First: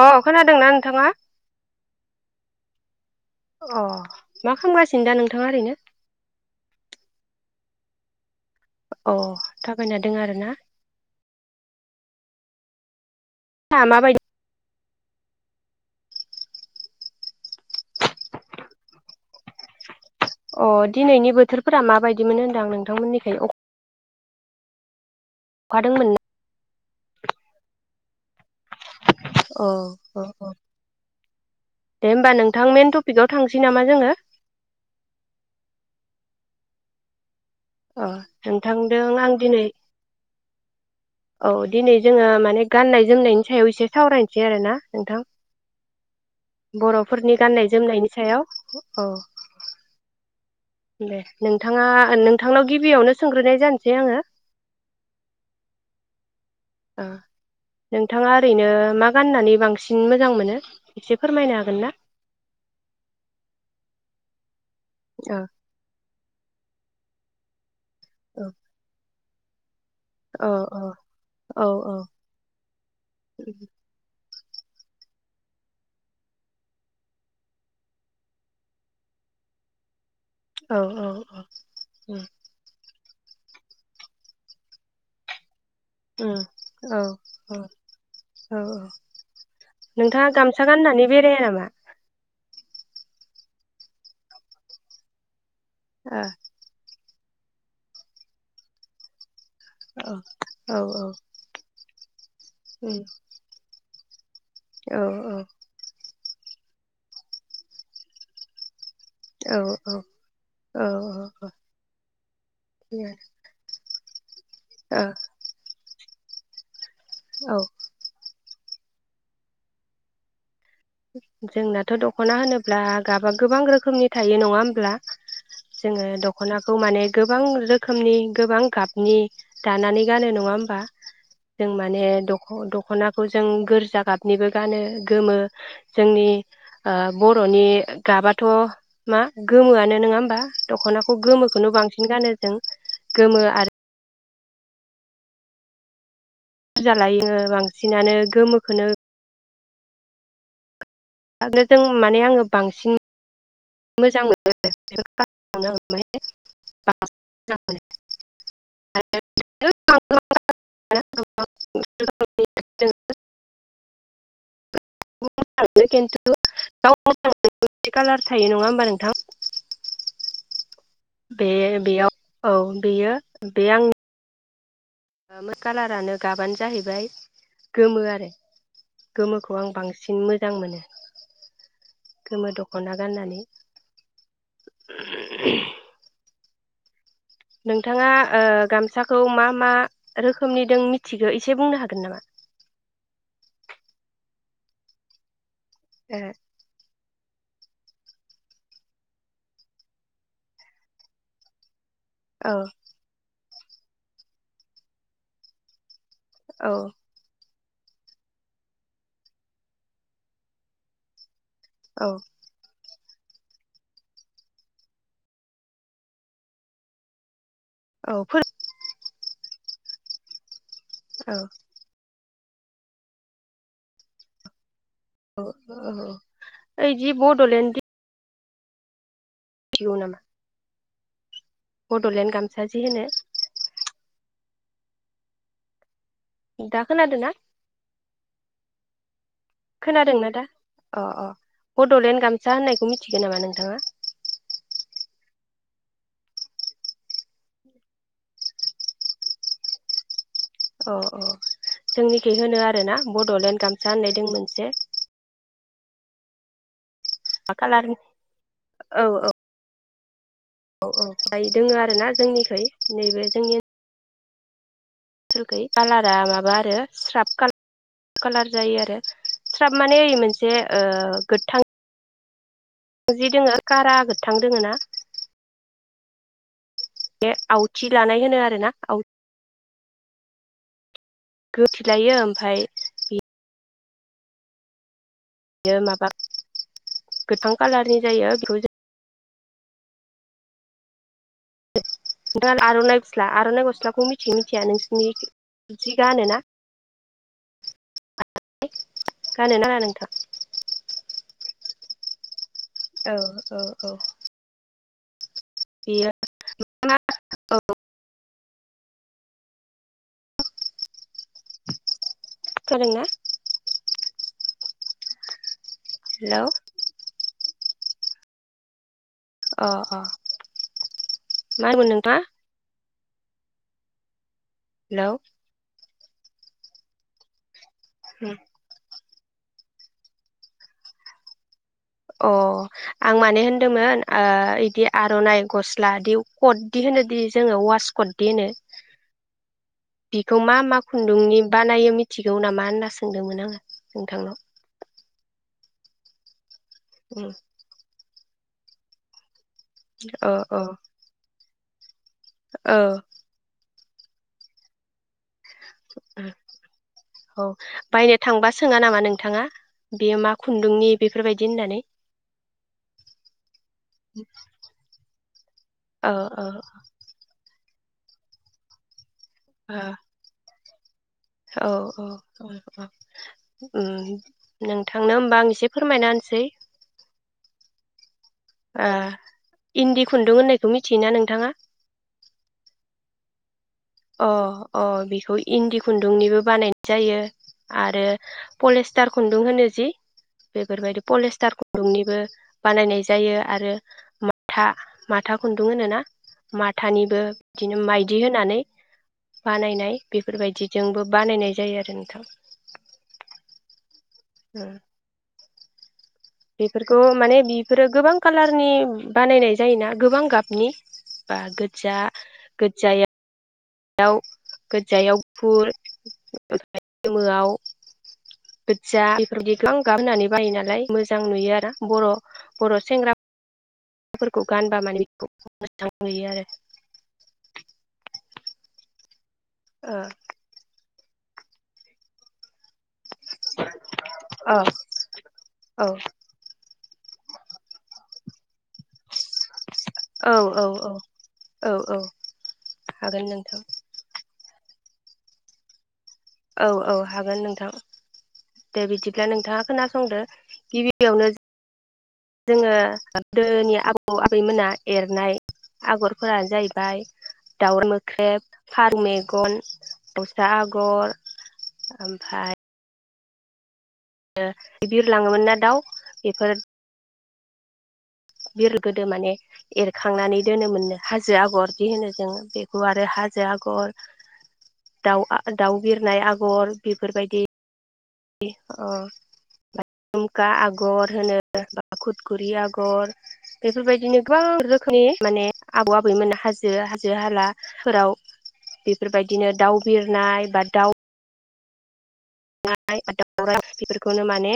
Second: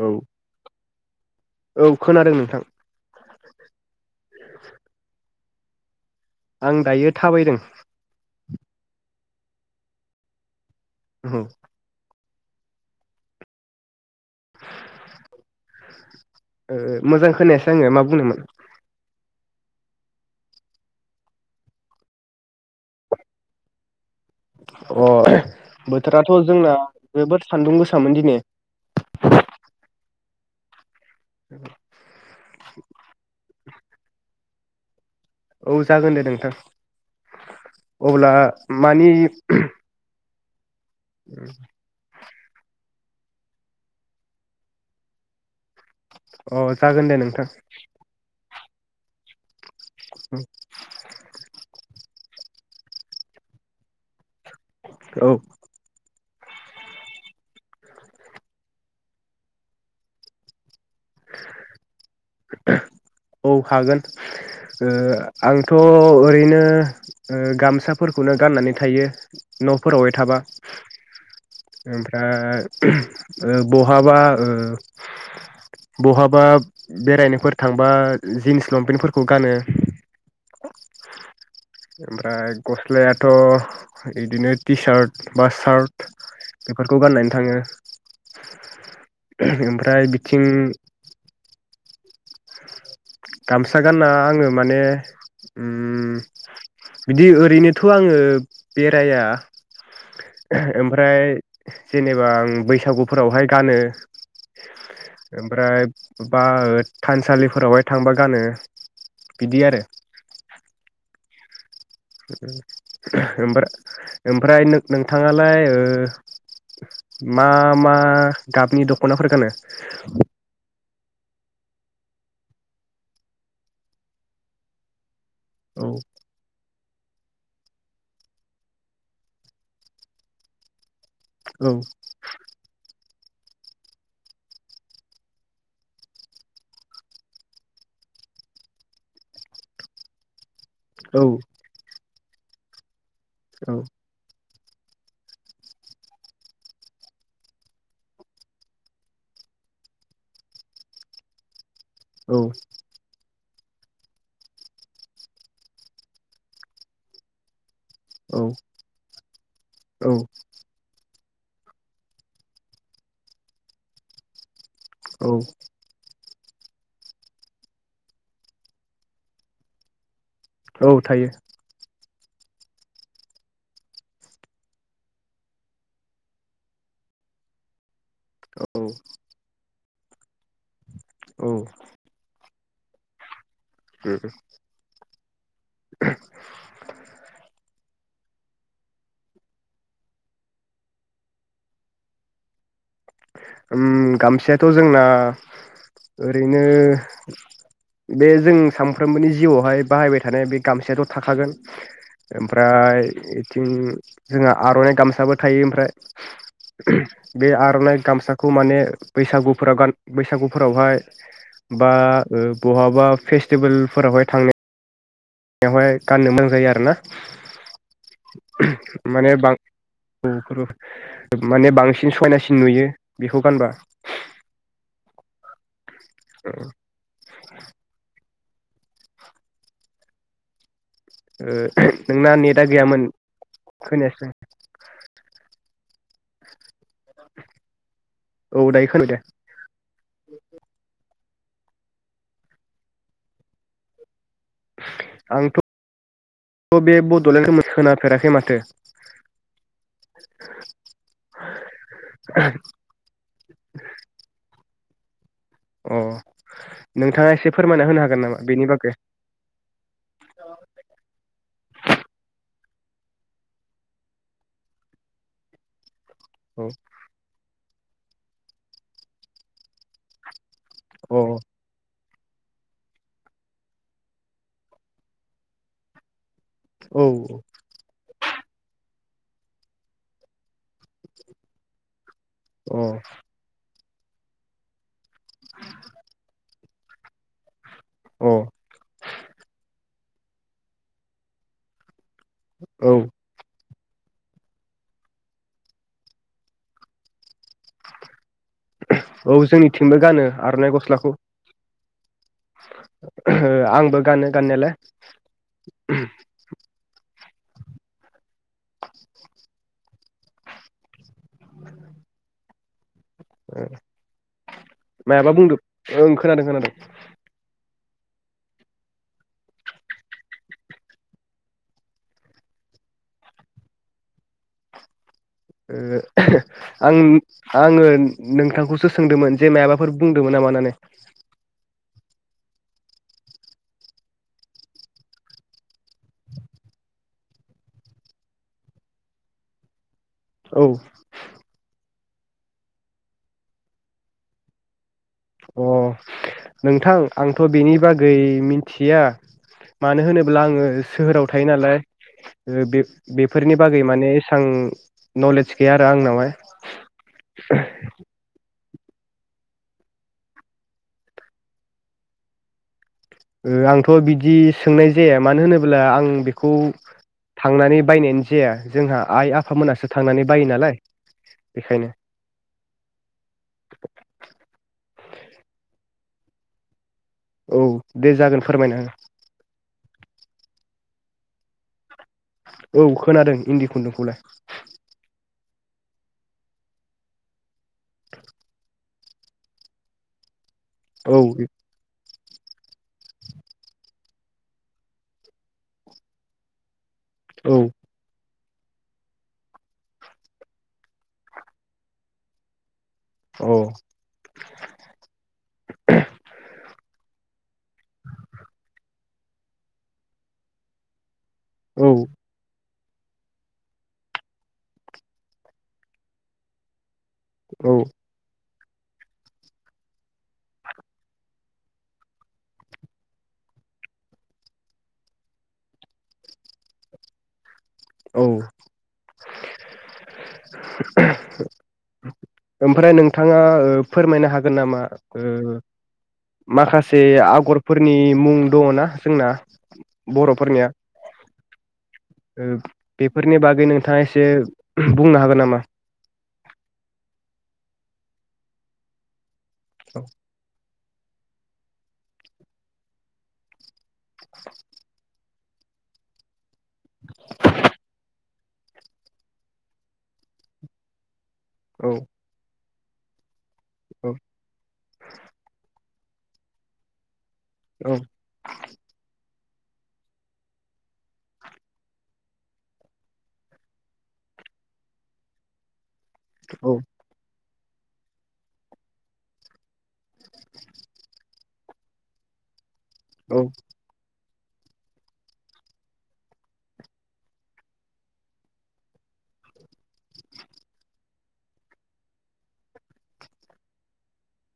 अ खोनादोंना नोंथाङा औ औ खोनादों नोंथां। अ मा खालामगासिनो दा नों नोंथाङा ओरैनो? आं दायो थाबायदों। अ थाबायना दों आरो ना? औ। था माबायदि? ओ मोजां खोनायासै आङो मा बुंदोमोन? अ दिनैनि बोथोरफोरा माबायदि मोन होनदां नोंथांमोननिखै अ अ बोथोराथ' जोंना जोबोद सान्दुं गोसामोन दिनै। अ औ औ। दे होमबा नोंथां मेन टपिकआव थां सै नामा जोङो? औ जागोन दे नोंथां। अ अब्ला नोंथांदों मानि आं दिनै औ दिनै जोङो मा ने गाननाय जोमनायनि सायाव एसे सावरायनोसै आरो ना नोंथां? अ जागोन दे बर'फोरनि नोंथां गाननाय जोमनायनि सायाव। अह। दे नोंथाङा नों नोंथांनाव गिबियावनो सोंग्रोनाय जानोसै आङो। औ। ओ नोंथाङा ओरैनो मा गाननानै बांसिन मोजां मोनो? एसे फोरमायनो हागोन ना? औ हागोन ओ आंथ' ओरैनो उम उम गामसा फोरखौनो औ गाननानै थायो। न' फोरावहाय थाबा औ औ औ ओमफ्राय ओ बहाबा ओह बहाबा बेरायनोफोर थांबा जिन्स लंपेन्टफोरखौ गानो। औ उम ओमफ्राय गस गख्लायाथ बिदिनो टि सार्ट बा सार्ट। उम बेफोरखौ गाननानै थाङो औ-औ-औ-औ ओमफ्राय नोंथाङा बिथिं गामसा गाननानै बेराया नामा गामसा गानना आङो माने उम ओह बिदि ओरैनोथ' आङो बेराया औ औ औ ओमफ्राय। जेनेब बा आं उम बैसागुफोरावहाय गानो। औ औ ओमफ्राय बा थानसालिफोरावहाय थांबा गानो। औ बिदि आरो औ औ औ। [inaudible] ओमफ्राय ओमफ्राय नोंथाङालाय ओ [inaudible] मा औ मा। गाबनि दखनाफोर गानो। जोंनाथ' दखना होनोब्ला गाबा गोबां रोखोमनि थायो नङा होमब्ला औ जोङो दखनाखौ खौ माने गोबां रोखोमनि गोबां गाबनि दानानै गानो नङा होमबा जों औ माने द द'खना खौ जों गोरजा गाबनिबो गानो गोमो जोंनि ओ बरनि गाबाथ मा गोमोआनो नङा होमबा दखनाखौ औ गोमोखौनो बांसिन गानो जों गोमो औ आरो बुरजा लायोनो बांसिनानो गोमोखौनो [unintelligible] आरो जों माने औ आङो बांसिन मोजां मोनो औ औ [inaudible] [inaudible] गाव औ [unintelligible] गावनावबो [unintelligible] बिदि कालार थायो नङा होमबा नोंथां? औ थायो बे बेयाव औ बेयो बे आंनि कालारानो गाबानो जाहैबाय गोमो औ गोमोखौ आं बांसिन बांसिन मोजां मोनो। औ गोमो दखना गाननानै [unintelligible] उम ओ [inaudible] [inaudible] नोंथाङा ओ गामसाखौ मा मा रोखोमनि दं मिथिगौ एसे बुंनो हागोन नामा? ओम गामसायाथ' जोंना ओ ओरैनो बे जों सानफ्रोमबोनि जिउआवहाय बाहायबाय थानाय बे गामसायाथ थाखागोन। औ ओमफ्राय होम जोंहा आरनाइ गामसाबो थायो ओमफ्राय औ [inaudible] बे आर'नाय गामसाखौ माने बैसागुफोराव बैसागुफोरावहाय बा औ ओ बहाबा फेस्टिभेलफोरावहाय थांनाय। बेवहाय गाननो मोजां जायो आरोना। औ फो माने बां औ माने बांसिन सयना सिन नुयो बेखौ गानबा। ओ ओ ओ‌ ए जि बडलेण्डनि [unintelligible] नामा। ओ [unintelligible] नोंना बड'लेण्ड गामसा नेटआ जि होनो गैयामोन खोनायाखै। दा खोनादोंना औ दायो खोनाबाय खोनादोंना दा? बड'लेण्ड गामसा होननायखौ मिथिगो नामा नोंथाङा? आंथ' बे बड'लेण्ड होननाय खोनाफेराखै माथो। अ अ जोंनिखि होनो आरोना बड'लेण्ड गामसा होननाय‌ दों मोनसे। अ। नोंथाङा एसे फोरमायना कालारनि होनो हागोन नामा बेनि बागै। औ औ औ औ फ्राय दोङो आरो ना जोंनिखै। नैबे जोंनि ओन सोलखै काला रा मा औ आरो स्राब काला कालार जायो आरो स्राब माने होयो मोन से ओ अ गोथां जि दोङो कारा गोथां दोङो ना। औ बे अ आवथि दानाय होनो आरो ना आव गोथैलायो ओम अ। यो माबाख [inaudible] गोथां कालारनि अ जायो बे‌खौ जों दा औ आरनाइ फुस्ला आरनाइ गस्ला बेखौ मिथियो मिथिया नोंसिनि जि गानोना? [unintelligible] औ गानोना गाना जोंनिथिंबो नोंथां गानो आरनाइ गस्लाखौ। औ ओ औ औ आंबो गानो गाननायालाय [unintelligible] औ। [inaudible] खोदों ना? ओ मायाबा बुंदो? ओं हेलौ खोनादों खोनादों। अ अ मा होनदोंमोन नोंथाङा? हेलौ। ओ [unintelligible] आं। आङो नोंथांखौसो सोंदोंमोन जे मायाबाफोर बुंदोंमोन नामा होननानै? अ आं माने होनदोंमोन ओ इदि आरनाइ गस्ला दि कददि होनो दि जोङो वास कददि होनो बिखौ मा औ मा खुन्दुंनि बानायो मि मिथिगौ नामा होनना सोंदोंमोन आङो नोंथांनाव अ नोंथां उम आंथ बेनि बागै गै मिथिया मानो अ होनोब्ला अ आङो सोहोराव थायो नालाय औ बे बेफोरनि बागै माने एसां नलेज गैया आरो औ आंनावहाय बायनो थांबा सोङा नामा नोंथाङा बेयो मा खुन्दुंनि बेफोरबायदि होननानै? ओ आंथ बिदि सोंनाय जाया मानो होनोब्ला आं औ औ बेखौ थांनानै बायनायानो जाया जोंहा आइ-आफामोनासो थांनानै बायो नालाय औ बेखायनो औ औ उम नों थांनो होमबा आं एसे फोरमायना होनसै औ दे जागोन फोरमायनो हो इन्दि खुन्दुं होननायखौ मिथियोना नोंथाङा? औ खोनादों इन्दि खुन्दुंखौलाय अ अ बिखौ इन्दि खुन्दुंनिबो बानायनाय जायो आरो पलेस्टार खुन्दुं होनो जि बेफोरबायदि औ पलेस्टार खुन्दुंनिबो बानायनाय जायो आरो माथा, माथा खुन्दुं होनो‌ ना, माथा माथानिबो औ बिदिनो माइदि होनानै बानायनाय बेफोरबायदिजोंबो बानायनाय जायो आरो नोंथां औ ओ [unintelligible] बेफोरखौ माने बेफोरो गोबां कालारनि बानायनाय जायोना गोबां गाबनि बा गोजा गो जाया गोजायाव फुर गोमोआव औ गोज्जा बेफोरबायदि ग्लां गाब होननानै बायो नालाय मोजां नुयो आरो बर बर सेंग्राफोरखौ गानबा माने बे मोजां नुयो आरो औ ओ [inaudible] ओमफ्राय नोंथाङा ओ फोरमायनो औ हागोन नामा ओ माखासे एसे आगरफोरनि मुं दङ ना जोंना औ बर'फोरनिया औ औ हागोन बेफोरनि नोंथां बागै नोंथाङा एसे बुंनो हागोन नामा? औ औ हागोन नोंथां दे बिदि ब्ला नोंथाङा औ खोनसंदो । गिबि यावनो जोङो गोदोनि आबौ आबैमोना एरनाय आगरफोरा जाहैबाय दावराय मोख्रेब, फारौ मेगन, दस्रा आगर औ ओमफ्राय बिरलाङोमोन ना दाउ बेफोर औ बिर गोदो माने एरखांनानै दोनोमोनो हाजो आगरदि होनो जोङो बेखौ आरो हाजो आगर दाउ दाउ बिरनाय आगर बेफोरबायदि ओ जुमखा आगर होनो बा खुद खुरिया आगर औ बेफोरबायदिनो गोबां रोखोमनि माने आबौ आबैमोन हाजो हाजो हालाफोराव बेफोरबायदिनो दाउ बिरनाय बा दाउ दावराय बेफोरखौनो माने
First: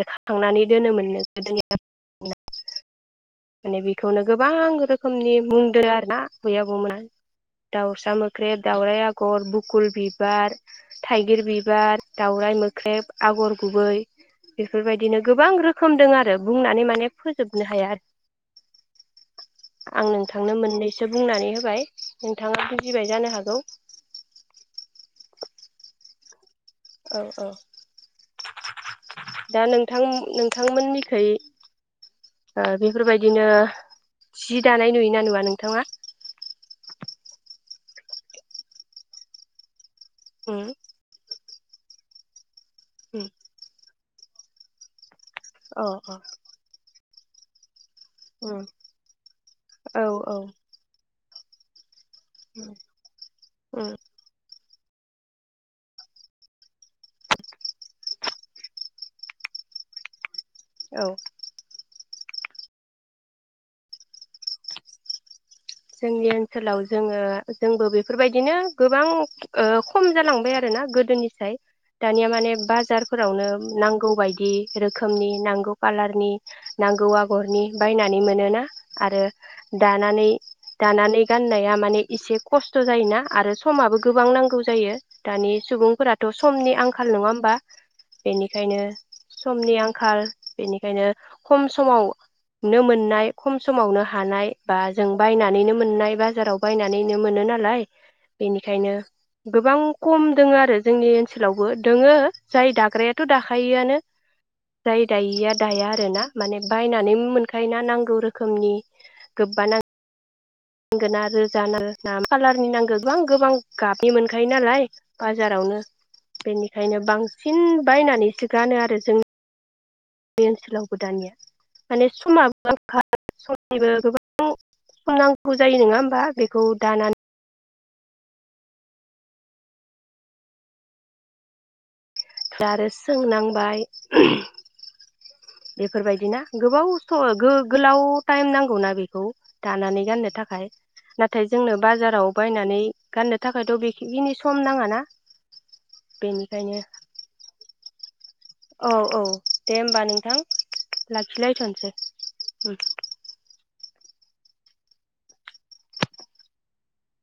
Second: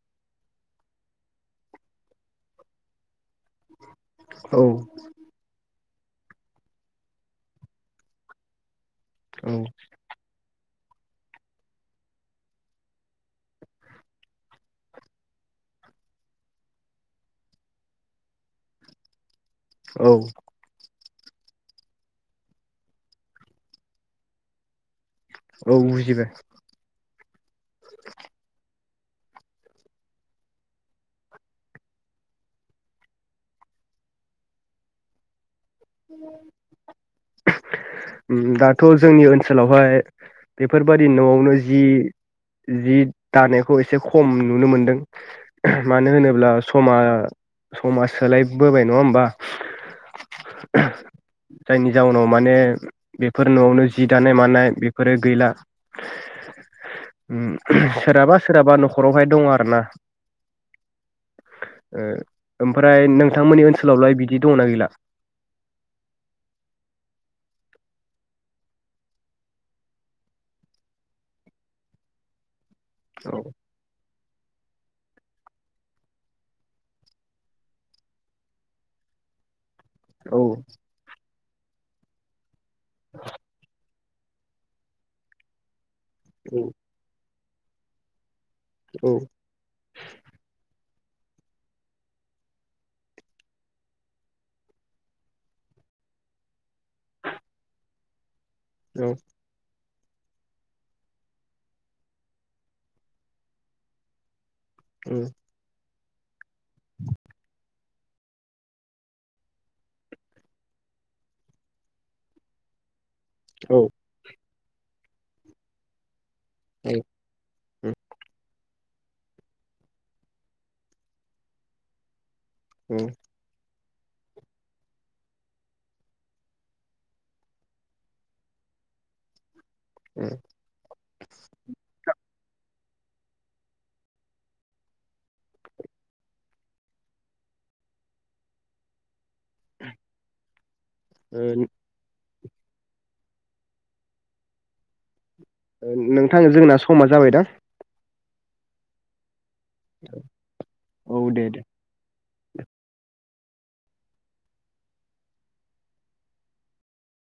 एरखाखांनानै दोनोमोनो गोदो आबौ आबै मोना । माने बेखौनो गोबां औ रोखोमनि बुंदों आरो ना आबै आबौमोना दाउसा मोख्रेब, दाउराय आगर, औ बुकुल बिबार थाइगिर बिबार, दावराइ मोख्रेब, आगर गुबै बेफोरबायदिनो गोबां रोखोम दं आरो बुंनानै माने फोजोबनो हाया आरो । आं औ नोंथांनो मोननैसो बुंनानै होबाय नोंथाङा बुजिबाय जानो हागौ । औ बुजिबाय । औ औ दा नोंथां नोंथांमोननिखै ओ बेफोरबायदिनो जि दानाय नुयोना नुवा नों ओम दाथ' जोंनि ओनसोलावहाय उम बेफोरबायदि न'आवनो जि जि उम दानायखौ एसे खम नुनो मोन्दों अ अ मानो होनोब्ला समा समा उम सोलायबोबाय नङा होमबा औ औ [unintelligible] जाउनाव माने बेफोर न'आवनो उम जि दानाय मानाय बे फोरो गैला उम सोरहाबा सोरहाबा न'खरावहाय दङ आरोना औ ओ ओमफ्राय नोंथांमोननि ओनसोलावलाय बिदि दंना गैला? जोंनि ओनसोलाव जोङो जोंबो बेफोरबायदिनो गोबां ओ खम जालांबाय आरोना गोदोनिसाय दानिया माने बा औ जारफोरावनो नांगौ बाय दि रोखोमनि नांगौ कालारनि नांगौ आगरनि बायनानै मोनोना आरो दानानै औ नानै गाननाया माने एसे खस्थ जायोना आरो समाबो गोबां नांगौ जायो दानि सुबुंफोरा थ औ समनि आंखाल नङा होमबा बेनिखायनो समनि आंखाल बेनिखायनो खम समावनो मोननाय खम समावनो हानाय बा जों बायनानैनो मोननाय बाजाराव बायनानैनो मोनो नालाय बेनिखायनो औ गोबां खम दोङो आरो जोंनि ओनसोलावबो दोङो जाय दाग्रायाथ दाखायोआनो जाय दायिया दाया आ ना माने बायनानै मोनखायो ना नां नांगौ रोखोमनि गोबा नांगौ नांगोना रोजा नांगो ना कालारनि नांगो गोबां गोबां औ गाबनि मोनखा योनालाय बाजारावनो बेनिखायनो बांसिन बायनानैसो गानो आरो जों नि ओनसोलाव बो दानिया माने समा औ [inaudible] निबो गोबां समनांगौ जायो नङा होमबा बेखौ दानानै उम दा आरो सोंनांबाय बेफोरबायदि ना गोबावस स गो-गोलाव टाइम नांगौना बेखौ दानानै गाननो थाखाय ओ नाथाय जोंनो बाजाराव बायनानै गाननो थाखायथ बेखिनि सम नाङा ना ओ नोंथां जोंना समा जाबायदां औ औ दे होमबा नोंथां औ दे दे लाखिलायथ नोसै उम